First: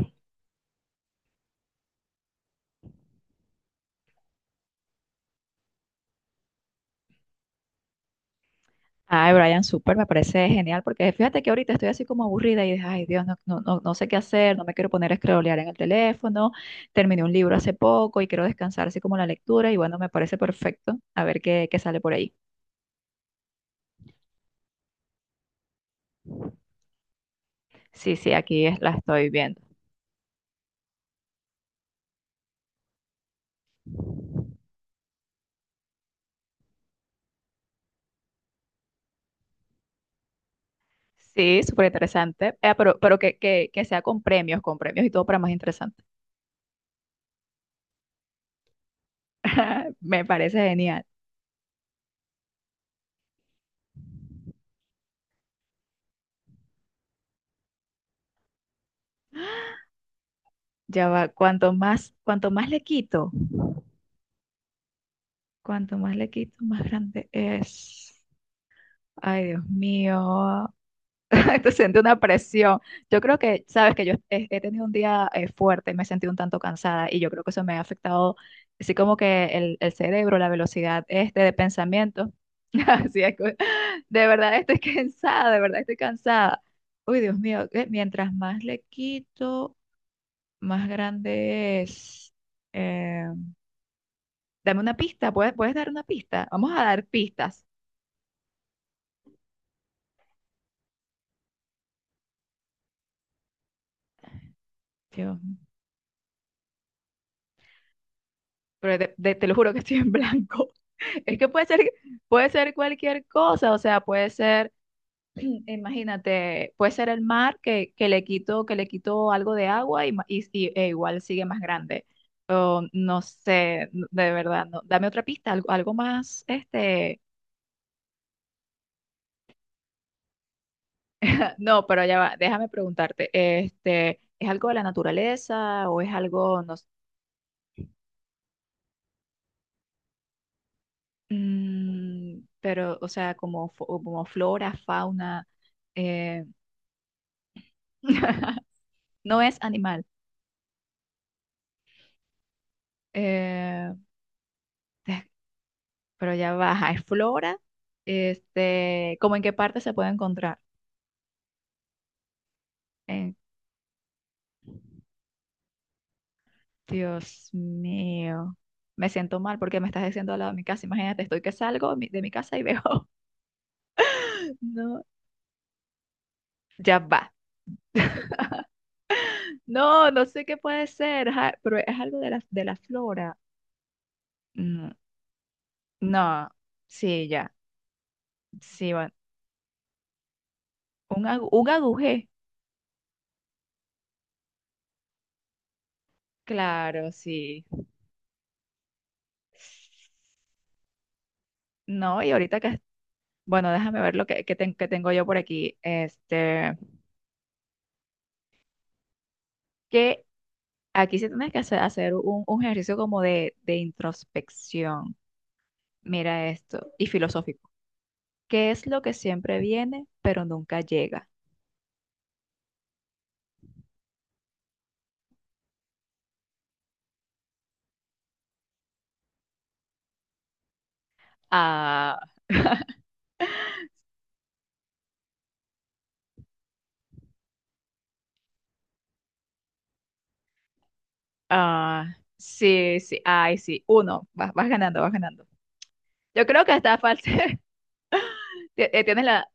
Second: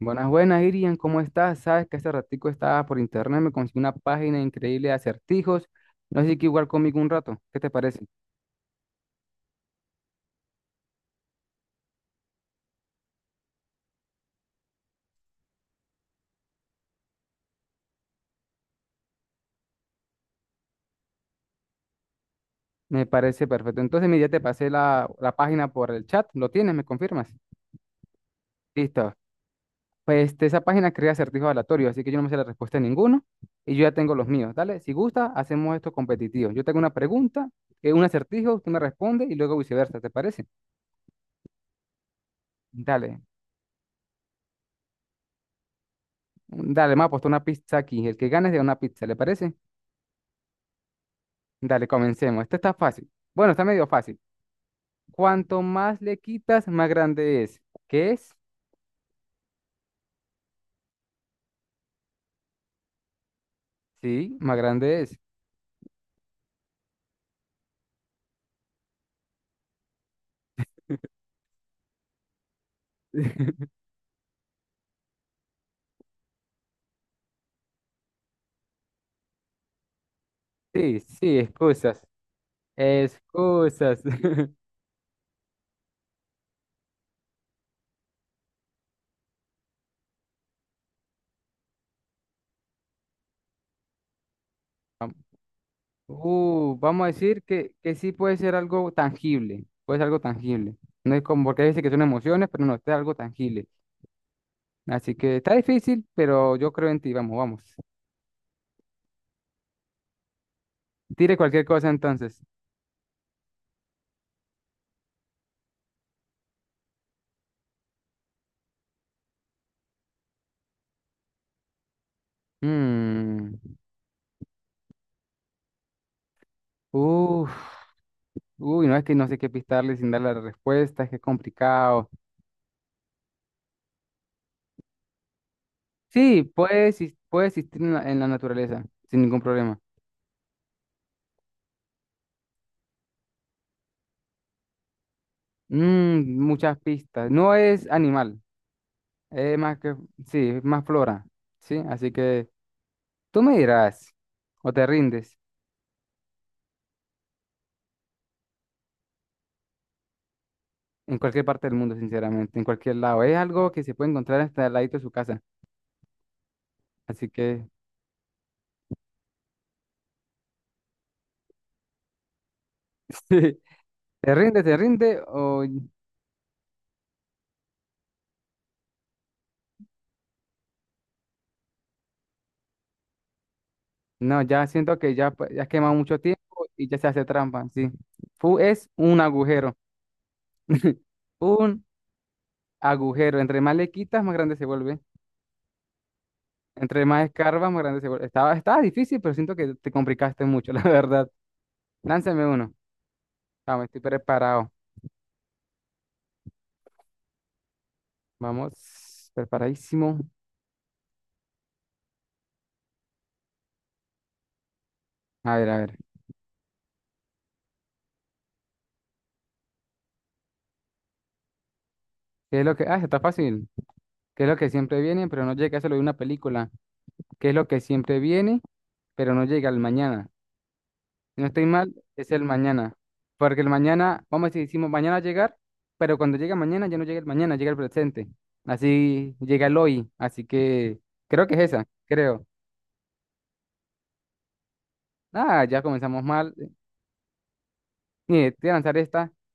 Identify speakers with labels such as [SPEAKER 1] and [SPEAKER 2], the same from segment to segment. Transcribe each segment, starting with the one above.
[SPEAKER 1] Buenas, buenas, Irian, ¿cómo estás? Sabes que hace ratico estaba por internet, me conseguí una página increíble de acertijos. No sé si quieres jugar conmigo un rato. ¿Qué te parece?
[SPEAKER 2] Ay, Brian, súper, me parece genial, porque fíjate que ahorita estoy así como aburrida y dije, ay Dios, no, no, no, no sé qué hacer, no me quiero poner a scrollear en el teléfono, terminé un libro hace poco y quiero descansar así como la lectura y bueno, me parece perfecto, a ver qué sale por ahí.
[SPEAKER 1] Me parece perfecto. Entonces, mira, ya te pasé la página por el chat. ¿Lo tienes? ¿Me confirmas?
[SPEAKER 2] Sí, sí, aquí la
[SPEAKER 1] Listo.
[SPEAKER 2] estoy viendo.
[SPEAKER 1] Pues esa página crea acertijos aleatorios, así que yo no me sé la respuesta de ninguno y yo ya tengo los míos. Dale, si gusta, hacemos esto competitivo. Yo tengo una pregunta, un acertijo, tú me respondes y luego viceversa, ¿te parece?
[SPEAKER 2] Sí, súper interesante. Pero
[SPEAKER 1] Dale,
[SPEAKER 2] que sea con premios y todo para más interesante.
[SPEAKER 1] dale, me ha puesto una pizza aquí. El que gane se da una pizza, ¿le parece?
[SPEAKER 2] Me parece genial.
[SPEAKER 1] Dale, comencemos. Este está fácil. Bueno, está medio fácil. Cuanto más le quitas, más grande es. ¿Qué es?
[SPEAKER 2] Ya va,
[SPEAKER 1] Sí, más grande es.
[SPEAKER 2] cuanto más le quito, más grande es. Ay, Dios mío. Te siente una presión. Yo creo que, sabes que yo he tenido un día fuerte, me he sentido un tanto cansada y yo creo que eso me ha afectado, así como que el cerebro, la
[SPEAKER 1] Sí,
[SPEAKER 2] velocidad
[SPEAKER 1] sí,
[SPEAKER 2] este de
[SPEAKER 1] excusas.
[SPEAKER 2] pensamiento. Así es, que,
[SPEAKER 1] Excusas.
[SPEAKER 2] de verdad estoy cansada, de verdad estoy cansada. Uy, Dios mío, mientras más le quito, más grande es. Eh, dame una pista. Puedes dar una pista? Vamos a
[SPEAKER 1] Vamos
[SPEAKER 2] dar
[SPEAKER 1] a decir
[SPEAKER 2] pistas.
[SPEAKER 1] que sí puede ser algo tangible. Puede ser algo tangible. No es como porque dice que son emociones, pero no, este es algo tangible. Así que
[SPEAKER 2] Dios,
[SPEAKER 1] está difícil, pero yo creo en ti. Vamos, vamos.
[SPEAKER 2] pero te lo juro que estoy en blanco.
[SPEAKER 1] Tire
[SPEAKER 2] Es que puede
[SPEAKER 1] cualquier
[SPEAKER 2] ser,
[SPEAKER 1] cosa entonces.
[SPEAKER 2] puede ser cualquier cosa, o sea, puede ser, imagínate, puede ser el mar que le quito algo de agua y, e igual sigue más grande. O no
[SPEAKER 1] Mm.
[SPEAKER 2] sé, de verdad, no. Dame otra pista, algo más,
[SPEAKER 1] Uf. Uy, no es que no sé qué pistarle sin dar la respuesta, es que es
[SPEAKER 2] ah, no, pero
[SPEAKER 1] complicado.
[SPEAKER 2] ya va, déjame preguntarte, ¿es algo de la naturaleza o es
[SPEAKER 1] Sí,
[SPEAKER 2] algo, no sé,
[SPEAKER 1] puede, puede existir en la naturaleza, sin ningún problema.
[SPEAKER 2] pero, o sea, como, como flora, fauna,
[SPEAKER 1] Mm,
[SPEAKER 2] eh,
[SPEAKER 1] muchas pistas. No es animal,
[SPEAKER 2] No
[SPEAKER 1] es
[SPEAKER 2] es
[SPEAKER 1] más
[SPEAKER 2] animal.
[SPEAKER 1] sí, es más flora, ¿sí? Así que tú me
[SPEAKER 2] eh,
[SPEAKER 1] dirás, o te
[SPEAKER 2] eh,
[SPEAKER 1] rindes,
[SPEAKER 2] pero ya baja. Es flora. ¿Cómo en qué parte se puede encontrar?
[SPEAKER 1] en cualquier parte del mundo, sinceramente, en cualquier lado.
[SPEAKER 2] Eh,
[SPEAKER 1] Es algo que se puede encontrar hasta al ladito de su casa. Así
[SPEAKER 2] Dios
[SPEAKER 1] que,
[SPEAKER 2] mío. Me siento mal porque me estás diciendo al lado de mi casa. Imagínate, estoy que salgo de mi casa y veo.
[SPEAKER 1] sí, te
[SPEAKER 2] No,
[SPEAKER 1] rinde o...?
[SPEAKER 2] ya va. No, no sé qué puede ser, ajá, pero es algo de la flora.
[SPEAKER 1] No, ya
[SPEAKER 2] Mm,
[SPEAKER 1] siento que ya, pues, ya has quemado mucho
[SPEAKER 2] no,
[SPEAKER 1] tiempo y ya se hace
[SPEAKER 2] sí, ya.
[SPEAKER 1] trampa, sí. Fu es
[SPEAKER 2] Sí, bueno.
[SPEAKER 1] un agujero.
[SPEAKER 2] Un
[SPEAKER 1] Un
[SPEAKER 2] agujé.
[SPEAKER 1] agujero. Entre más le quitas, más grande se vuelve. Entre
[SPEAKER 2] Claro,
[SPEAKER 1] más
[SPEAKER 2] sí.
[SPEAKER 1] escarbas, más grande se vuelve. Estaba difícil, pero siento que te complicaste mucho, la verdad.
[SPEAKER 2] No, y
[SPEAKER 1] Lánzame
[SPEAKER 2] ahorita
[SPEAKER 1] uno.
[SPEAKER 2] que. Bueno,
[SPEAKER 1] Vamos, estoy
[SPEAKER 2] déjame ver lo que,
[SPEAKER 1] preparado.
[SPEAKER 2] que tengo yo por aquí.
[SPEAKER 1] Vamos, preparadísimo.
[SPEAKER 2] Que aquí sí tienes que hacer un ejercicio como de introspección.
[SPEAKER 1] A ver, a ver.
[SPEAKER 2] Mira esto, y filosófico. ¿Qué es lo que siempre viene, pero nunca llega?
[SPEAKER 1] ¿Qué es lo que... Ah, está fácil. ¿Qué es lo que siempre viene, pero no llega? Eso lo de una película. ¿Qué es lo que siempre viene, pero no llega al mañana? Si no estoy mal,
[SPEAKER 2] Ah,
[SPEAKER 1] es el mañana. Porque el mañana, vamos a decir, decimos mañana llegar, pero cuando llega mañana ya no llega el mañana, llega el presente. Así llega el hoy. Así que creo que es esa,
[SPEAKER 2] ah,
[SPEAKER 1] creo.
[SPEAKER 2] sí, sí, ay, sí. Uno, vas ganando, vas ganando.
[SPEAKER 1] Ah, ya comenzamos
[SPEAKER 2] Yo
[SPEAKER 1] mal.
[SPEAKER 2] creo que está falso.
[SPEAKER 1] Mire, te voy a
[SPEAKER 2] Ti-
[SPEAKER 1] lanzar
[SPEAKER 2] eh, Tienes
[SPEAKER 1] esta.
[SPEAKER 2] la,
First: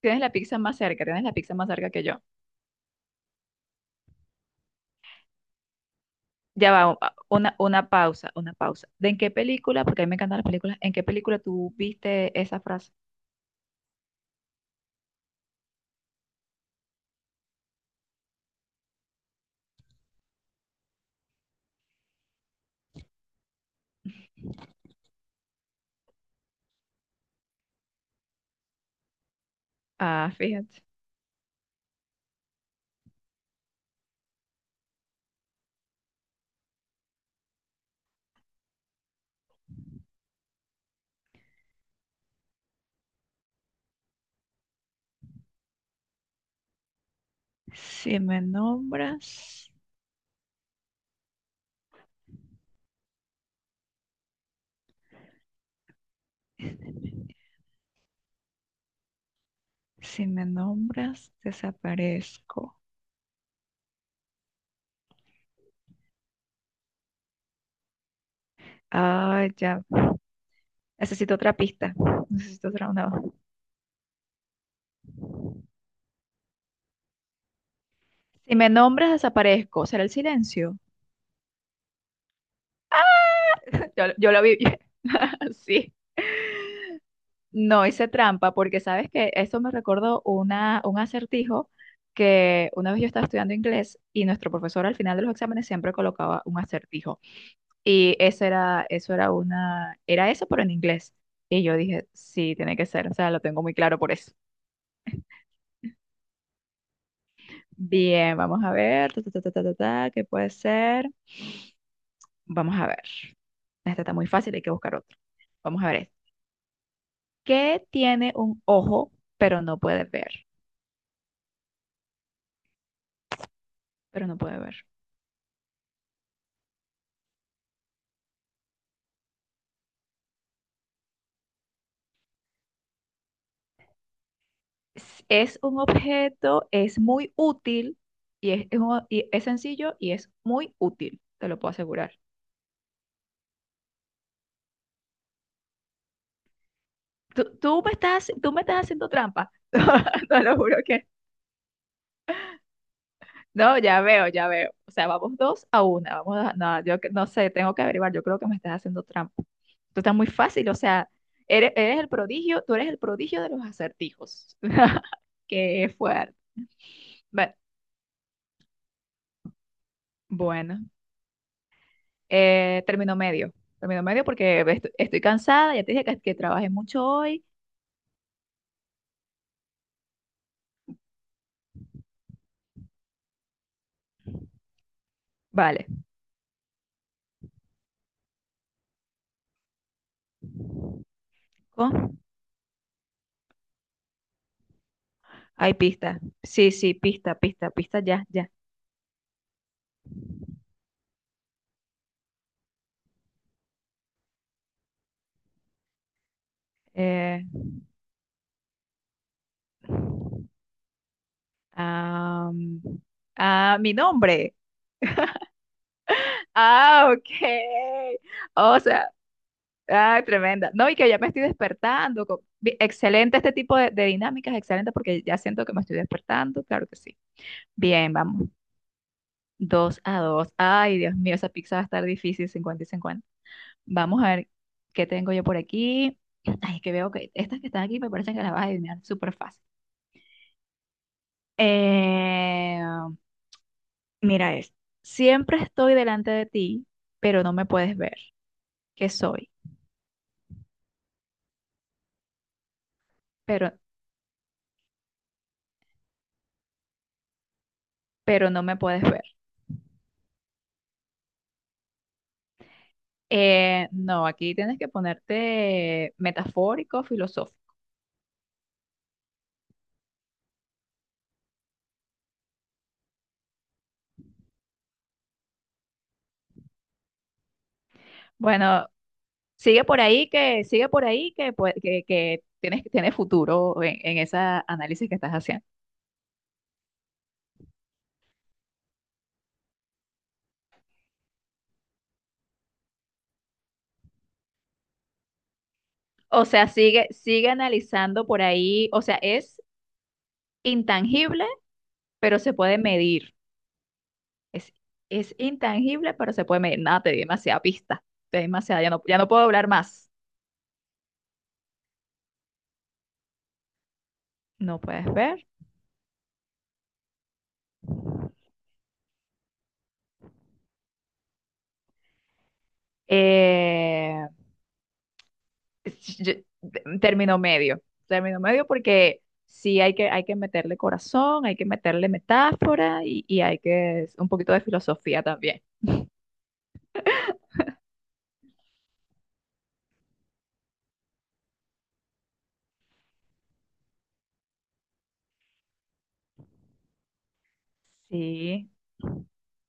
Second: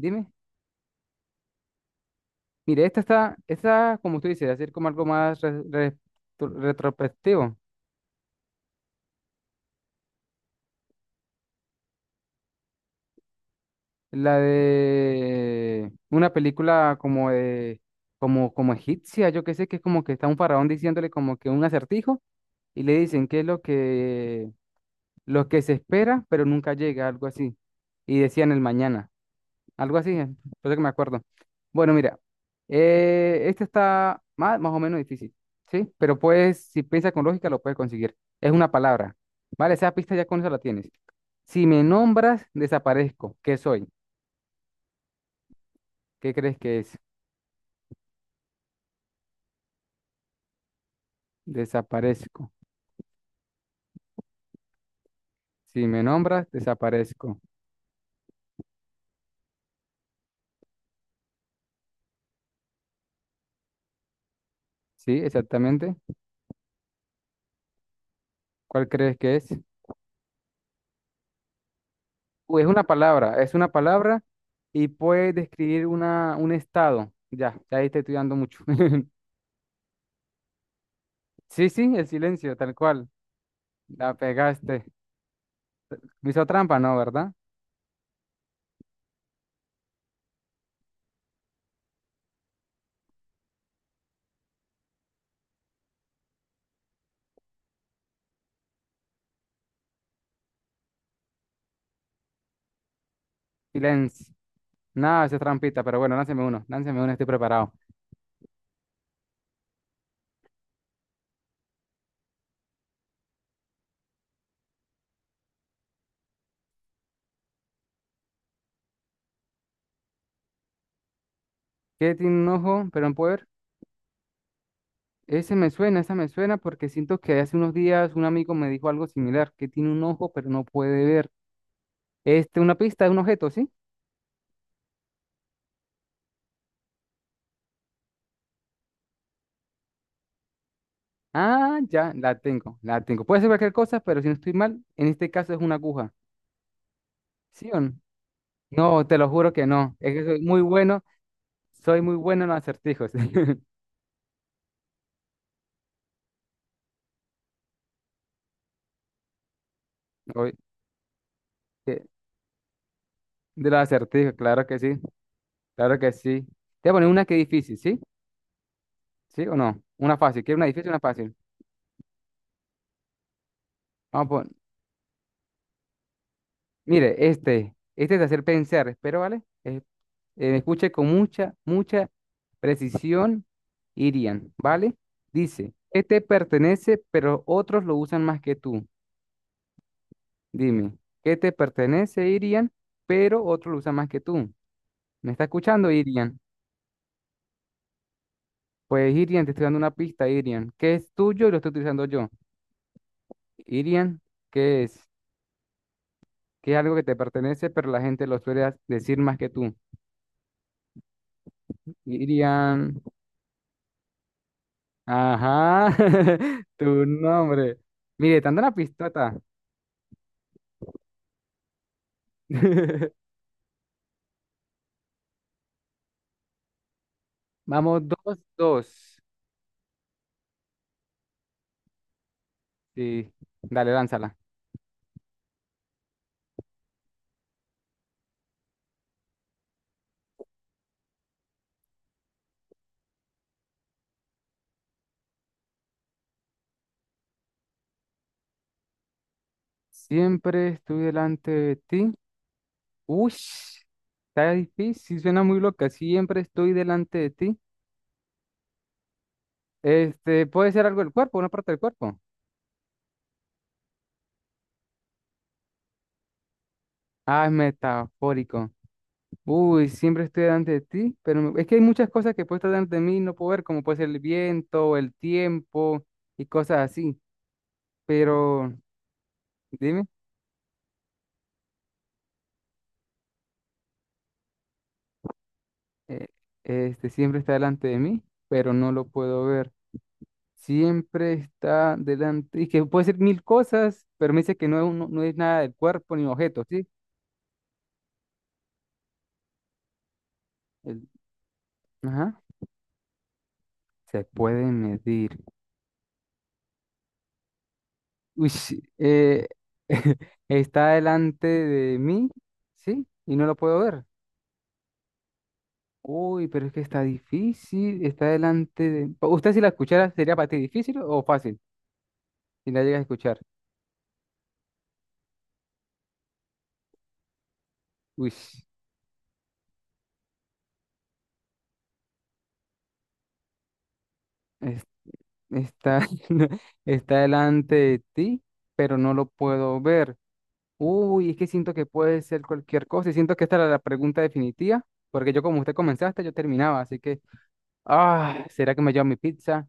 [SPEAKER 2] tienes la pizza más cerca, tienes la pizza más cerca que yo.
[SPEAKER 1] Mire, esta está, esta, como tú dices, hacer como algo más
[SPEAKER 2] Ya va,
[SPEAKER 1] retrospectivo.
[SPEAKER 2] una pausa, una pausa. ¿De en qué película? Porque a mí me encantan las películas. ¿En qué película tú viste esa frase?
[SPEAKER 1] La de una película como de, como, como egipcia, yo qué sé, que es como que está un faraón diciéndole como que un acertijo, y le dicen que es lo que se espera, pero nunca llega, algo así. Y decían el mañana, algo así,
[SPEAKER 2] Ah,
[SPEAKER 1] por eso
[SPEAKER 2] fíjate.
[SPEAKER 1] que me acuerdo. Bueno, mira, este está más, más o menos difícil, ¿sí? Pero puedes, si piensas con lógica, lo puedes conseguir. Es una palabra, ¿vale? Esa pista ya con eso la tienes. Si me nombras, desaparezco. ¿Qué soy? ¿Qué crees que es?
[SPEAKER 2] Si me nombras,
[SPEAKER 1] Desaparezco. Si me nombras, desaparezco.
[SPEAKER 2] si me nombras, desaparezco.
[SPEAKER 1] ¿Sí? Exactamente. ¿Cuál crees que es?
[SPEAKER 2] Ah, ya. Necesito otra pista.
[SPEAKER 1] Uy,
[SPEAKER 2] Necesito otra una.
[SPEAKER 1] es una palabra y puede describir una, un estado. Ya, ya ahí te estoy dando
[SPEAKER 2] Si
[SPEAKER 1] mucho.
[SPEAKER 2] me nombras, desaparezco. ¿Será el silencio?
[SPEAKER 1] Sí, sí, el silencio, tal cual.
[SPEAKER 2] Yo,
[SPEAKER 1] La
[SPEAKER 2] yo lo viví.
[SPEAKER 1] pegaste.
[SPEAKER 2] Sí.
[SPEAKER 1] Me hizo trampa, ¿no? ¿Verdad?
[SPEAKER 2] No hice trampa porque sabes que eso me recordó un acertijo que una vez yo estaba estudiando inglés y nuestro profesor al final de los exámenes siempre colocaba un acertijo. Y era eso, pero en inglés. Y yo dije, sí, tiene que ser, o sea, lo tengo muy claro por
[SPEAKER 1] Silencio.
[SPEAKER 2] eso.
[SPEAKER 1] Nada, esa es trampita, pero bueno, lánceme uno, estoy preparado.
[SPEAKER 2] Bien, vamos a ver, ta, ta, ta, ta, ta, ta, ta, ¿qué puede ser? Vamos a ver. Esta está muy fácil, hay que buscar otro. Vamos a ver esta. ¿Qué tiene un ojo, pero no puede ver?
[SPEAKER 1] ¿Qué tiene un ojo, pero no puede ver?
[SPEAKER 2] Pero no puede ver.
[SPEAKER 1] Ese me suena, esa me suena porque siento que hace unos días un amigo me dijo algo similar, que tiene un ojo, pero no puede ver. Este, una pista de un objeto, ¿sí?
[SPEAKER 2] Es un objeto, es muy útil y es sencillo y es muy útil, te lo puedo
[SPEAKER 1] Ah,
[SPEAKER 2] asegurar.
[SPEAKER 1] ya, la tengo, la tengo. Puede ser cualquier cosa, pero si no estoy mal, en este caso es una aguja.
[SPEAKER 2] Tú,
[SPEAKER 1] ¿Sí o
[SPEAKER 2] tú me
[SPEAKER 1] no?
[SPEAKER 2] estás, tú me estás
[SPEAKER 1] No,
[SPEAKER 2] haciendo
[SPEAKER 1] te lo
[SPEAKER 2] trampa.
[SPEAKER 1] juro que no. Es que
[SPEAKER 2] No, lo juro que
[SPEAKER 1] soy muy bueno en los acertijos.
[SPEAKER 2] no. Ya veo, ya veo. O sea, vamos dos a una. No, yo no sé, tengo que averiguar. Yo creo que me estás haciendo trampa. Tú estás muy
[SPEAKER 1] Oye,
[SPEAKER 2] fácil, o sea, eres
[SPEAKER 1] eh,
[SPEAKER 2] el prodigio, tú eres el prodigio de los
[SPEAKER 1] de los acertijos,
[SPEAKER 2] acertijos.
[SPEAKER 1] claro que sí,
[SPEAKER 2] Qué
[SPEAKER 1] claro que
[SPEAKER 2] fuerte.
[SPEAKER 1] sí. Te voy a poner una que es
[SPEAKER 2] Bueno,
[SPEAKER 1] difícil, ¿sí? ¿Sí o no? Una fácil, ¿quieres una
[SPEAKER 2] bueno.
[SPEAKER 1] difícil o una fácil?
[SPEAKER 2] Término medio. Término medio
[SPEAKER 1] Vamos a pon-
[SPEAKER 2] porque estoy, cansada, ya te dije que trabajé mucho
[SPEAKER 1] Mire,
[SPEAKER 2] hoy.
[SPEAKER 1] este es de hacer pensar, espero, ¿vale? Escuche con mucha, mucha precisión, Irian, ¿vale? Dice,
[SPEAKER 2] Vale.
[SPEAKER 1] ¿qué te pertenece, pero otros lo usan más que tú? Dime, ¿qué te
[SPEAKER 2] ¿Con?
[SPEAKER 1] pertenece, Irian, pero otros lo usan más que tú? ¿Me está
[SPEAKER 2] Hay
[SPEAKER 1] escuchando,
[SPEAKER 2] pista.
[SPEAKER 1] Irian?
[SPEAKER 2] Sí, sí, pista, pista, pista, ya, ya.
[SPEAKER 1] Pues, Irian, te estoy dando una pista, Irian. ¿Qué es tuyo y lo estoy utilizando yo? Irian, ¿qué es? ¿Qué es algo que te
[SPEAKER 2] Eh,
[SPEAKER 1] pertenece, pero la gente lo suele decir más que tú? Irian,
[SPEAKER 2] am, ah, mi nombre.
[SPEAKER 1] ajá, tu
[SPEAKER 2] Ah, ok.
[SPEAKER 1] nombre. Mire, te ando una
[SPEAKER 2] O sea,
[SPEAKER 1] pistota.
[SPEAKER 2] ah, tremenda. No, y que ya me estoy despertando. Excelente este tipo de dinámicas, excelente porque ya siento que me estoy despertando, claro que sí.
[SPEAKER 1] Vamos,
[SPEAKER 2] Bien,
[SPEAKER 1] dos,
[SPEAKER 2] vamos.
[SPEAKER 1] dos.
[SPEAKER 2] 2-2. Ay, Dios mío, esa pizza va a estar difícil, 50 y 50.
[SPEAKER 1] Sí, dale,
[SPEAKER 2] Vamos a
[SPEAKER 1] lánzala.
[SPEAKER 2] ver qué tengo yo por aquí. Ay, que veo que estas que están aquí me parecen que las vas a adivinar súper fácil. Eh, mira esto. Siempre estoy delante de ti, pero no me puedes ver. ¿Qué soy?
[SPEAKER 1] Siempre estoy delante de ti. Uy,
[SPEAKER 2] Pero,
[SPEAKER 1] está difícil, suena muy loca. Siempre estoy delante de ti.
[SPEAKER 2] pero no me puedes ver.
[SPEAKER 1] Este, puede ser algo del cuerpo, una parte del cuerpo.
[SPEAKER 2] No, aquí tienes que ponerte metafórico,
[SPEAKER 1] Ah, es
[SPEAKER 2] filosófico.
[SPEAKER 1] metafórico. Uy, siempre estoy delante de ti, pero es que hay muchas cosas que puede estar delante de mí y no puedo ver, como puede ser el viento, el tiempo y cosas así. Pero,
[SPEAKER 2] Bueno, sigue por
[SPEAKER 1] dime,
[SPEAKER 2] ahí que, tienes futuro en ese análisis que estás haciendo.
[SPEAKER 1] eh, este, siempre está delante de mí, pero no lo puedo ver. Siempre está delante, y que puede ser mil cosas, pero me dice que no es, no es nada del cuerpo ni
[SPEAKER 2] O
[SPEAKER 1] objeto,
[SPEAKER 2] sea,
[SPEAKER 1] ¿sí?
[SPEAKER 2] sigue analizando por ahí. O sea, es
[SPEAKER 1] El-
[SPEAKER 2] intangible, pero
[SPEAKER 1] ajá.
[SPEAKER 2] se puede medir.
[SPEAKER 1] Se puede
[SPEAKER 2] Es, es
[SPEAKER 1] medir.
[SPEAKER 2] intangible, pero se puede medir. Nada, te di demasiada pista. Te di
[SPEAKER 1] Uy, sí,
[SPEAKER 2] demasiada, ya no puedo hablar más.
[SPEAKER 1] está delante de mí, ¿sí? Y no lo puedo ver.
[SPEAKER 2] No puedes ver.
[SPEAKER 1] Uy, pero es que está difícil, está delante de... ¿Usted si la escuchara sería para ti difícil o fácil? Si la llegas a escuchar.
[SPEAKER 2] Eh, es- yo- término medio,
[SPEAKER 1] Uy,
[SPEAKER 2] término medio porque sí hay que meterle corazón, hay que meterle metáfora y hay que un poquito de
[SPEAKER 1] es-
[SPEAKER 2] filosofía también.
[SPEAKER 1] está, está delante de ti, pero no lo puedo ver. Uy, es que siento que puede ser cualquier cosa y siento que esta era la pregunta definitiva, porque yo como usted comenzaste, yo terminaba, así que... Ah,
[SPEAKER 2] Sí,
[SPEAKER 1] ¿será que me llevo mi pizza?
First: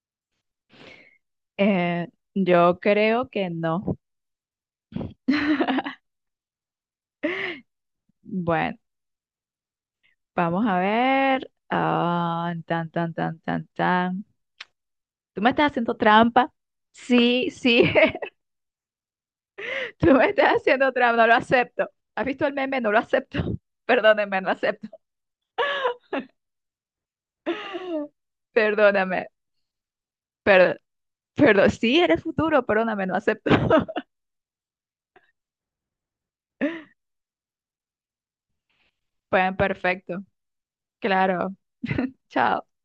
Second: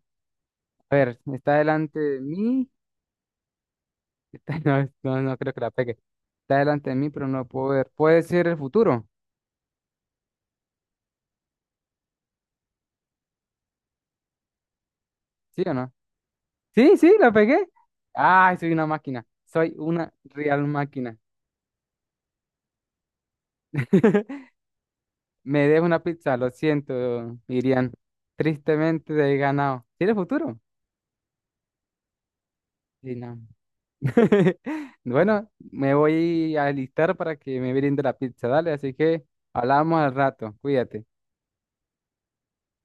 [SPEAKER 1] A ver, está delante
[SPEAKER 2] eh,
[SPEAKER 1] de mí.
[SPEAKER 2] yo creo que no.
[SPEAKER 1] No, no, no creo que la pegue. Está delante de mí, pero no puedo ver. ¿Puede ser el
[SPEAKER 2] Bueno,
[SPEAKER 1] futuro?
[SPEAKER 2] vamos a ver. Ah, tan, tan, tan, tan, tan. ¿Tú me
[SPEAKER 1] ¿Sí
[SPEAKER 2] estás
[SPEAKER 1] o no?
[SPEAKER 2] haciendo trampa?
[SPEAKER 1] Sí, sí, la
[SPEAKER 2] Sí,
[SPEAKER 1] pegué.
[SPEAKER 2] sí,
[SPEAKER 1] Ay, soy una máquina. Soy
[SPEAKER 2] tú
[SPEAKER 1] una
[SPEAKER 2] me estás
[SPEAKER 1] real
[SPEAKER 2] haciendo
[SPEAKER 1] máquina.
[SPEAKER 2] trampa, no lo acepto. ¿Has visto el meme? No lo acepto. Perdóname, no lo acepto.
[SPEAKER 1] Me dejo una pizza, lo siento, Irian. Tristemente
[SPEAKER 2] Perdóname.
[SPEAKER 1] he ganado. ¿Tiene futuro?
[SPEAKER 2] Perdón. Pero sí, eres futuro, perdóname,
[SPEAKER 1] Sí,
[SPEAKER 2] no
[SPEAKER 1] no.
[SPEAKER 2] acepto.
[SPEAKER 1] Bueno, me voy a alistar para que me brinde la pizza, dale. Así que
[SPEAKER 2] Pues
[SPEAKER 1] hablamos al
[SPEAKER 2] perfecto,
[SPEAKER 1] rato. Cuídate.
[SPEAKER 2] claro. Chao.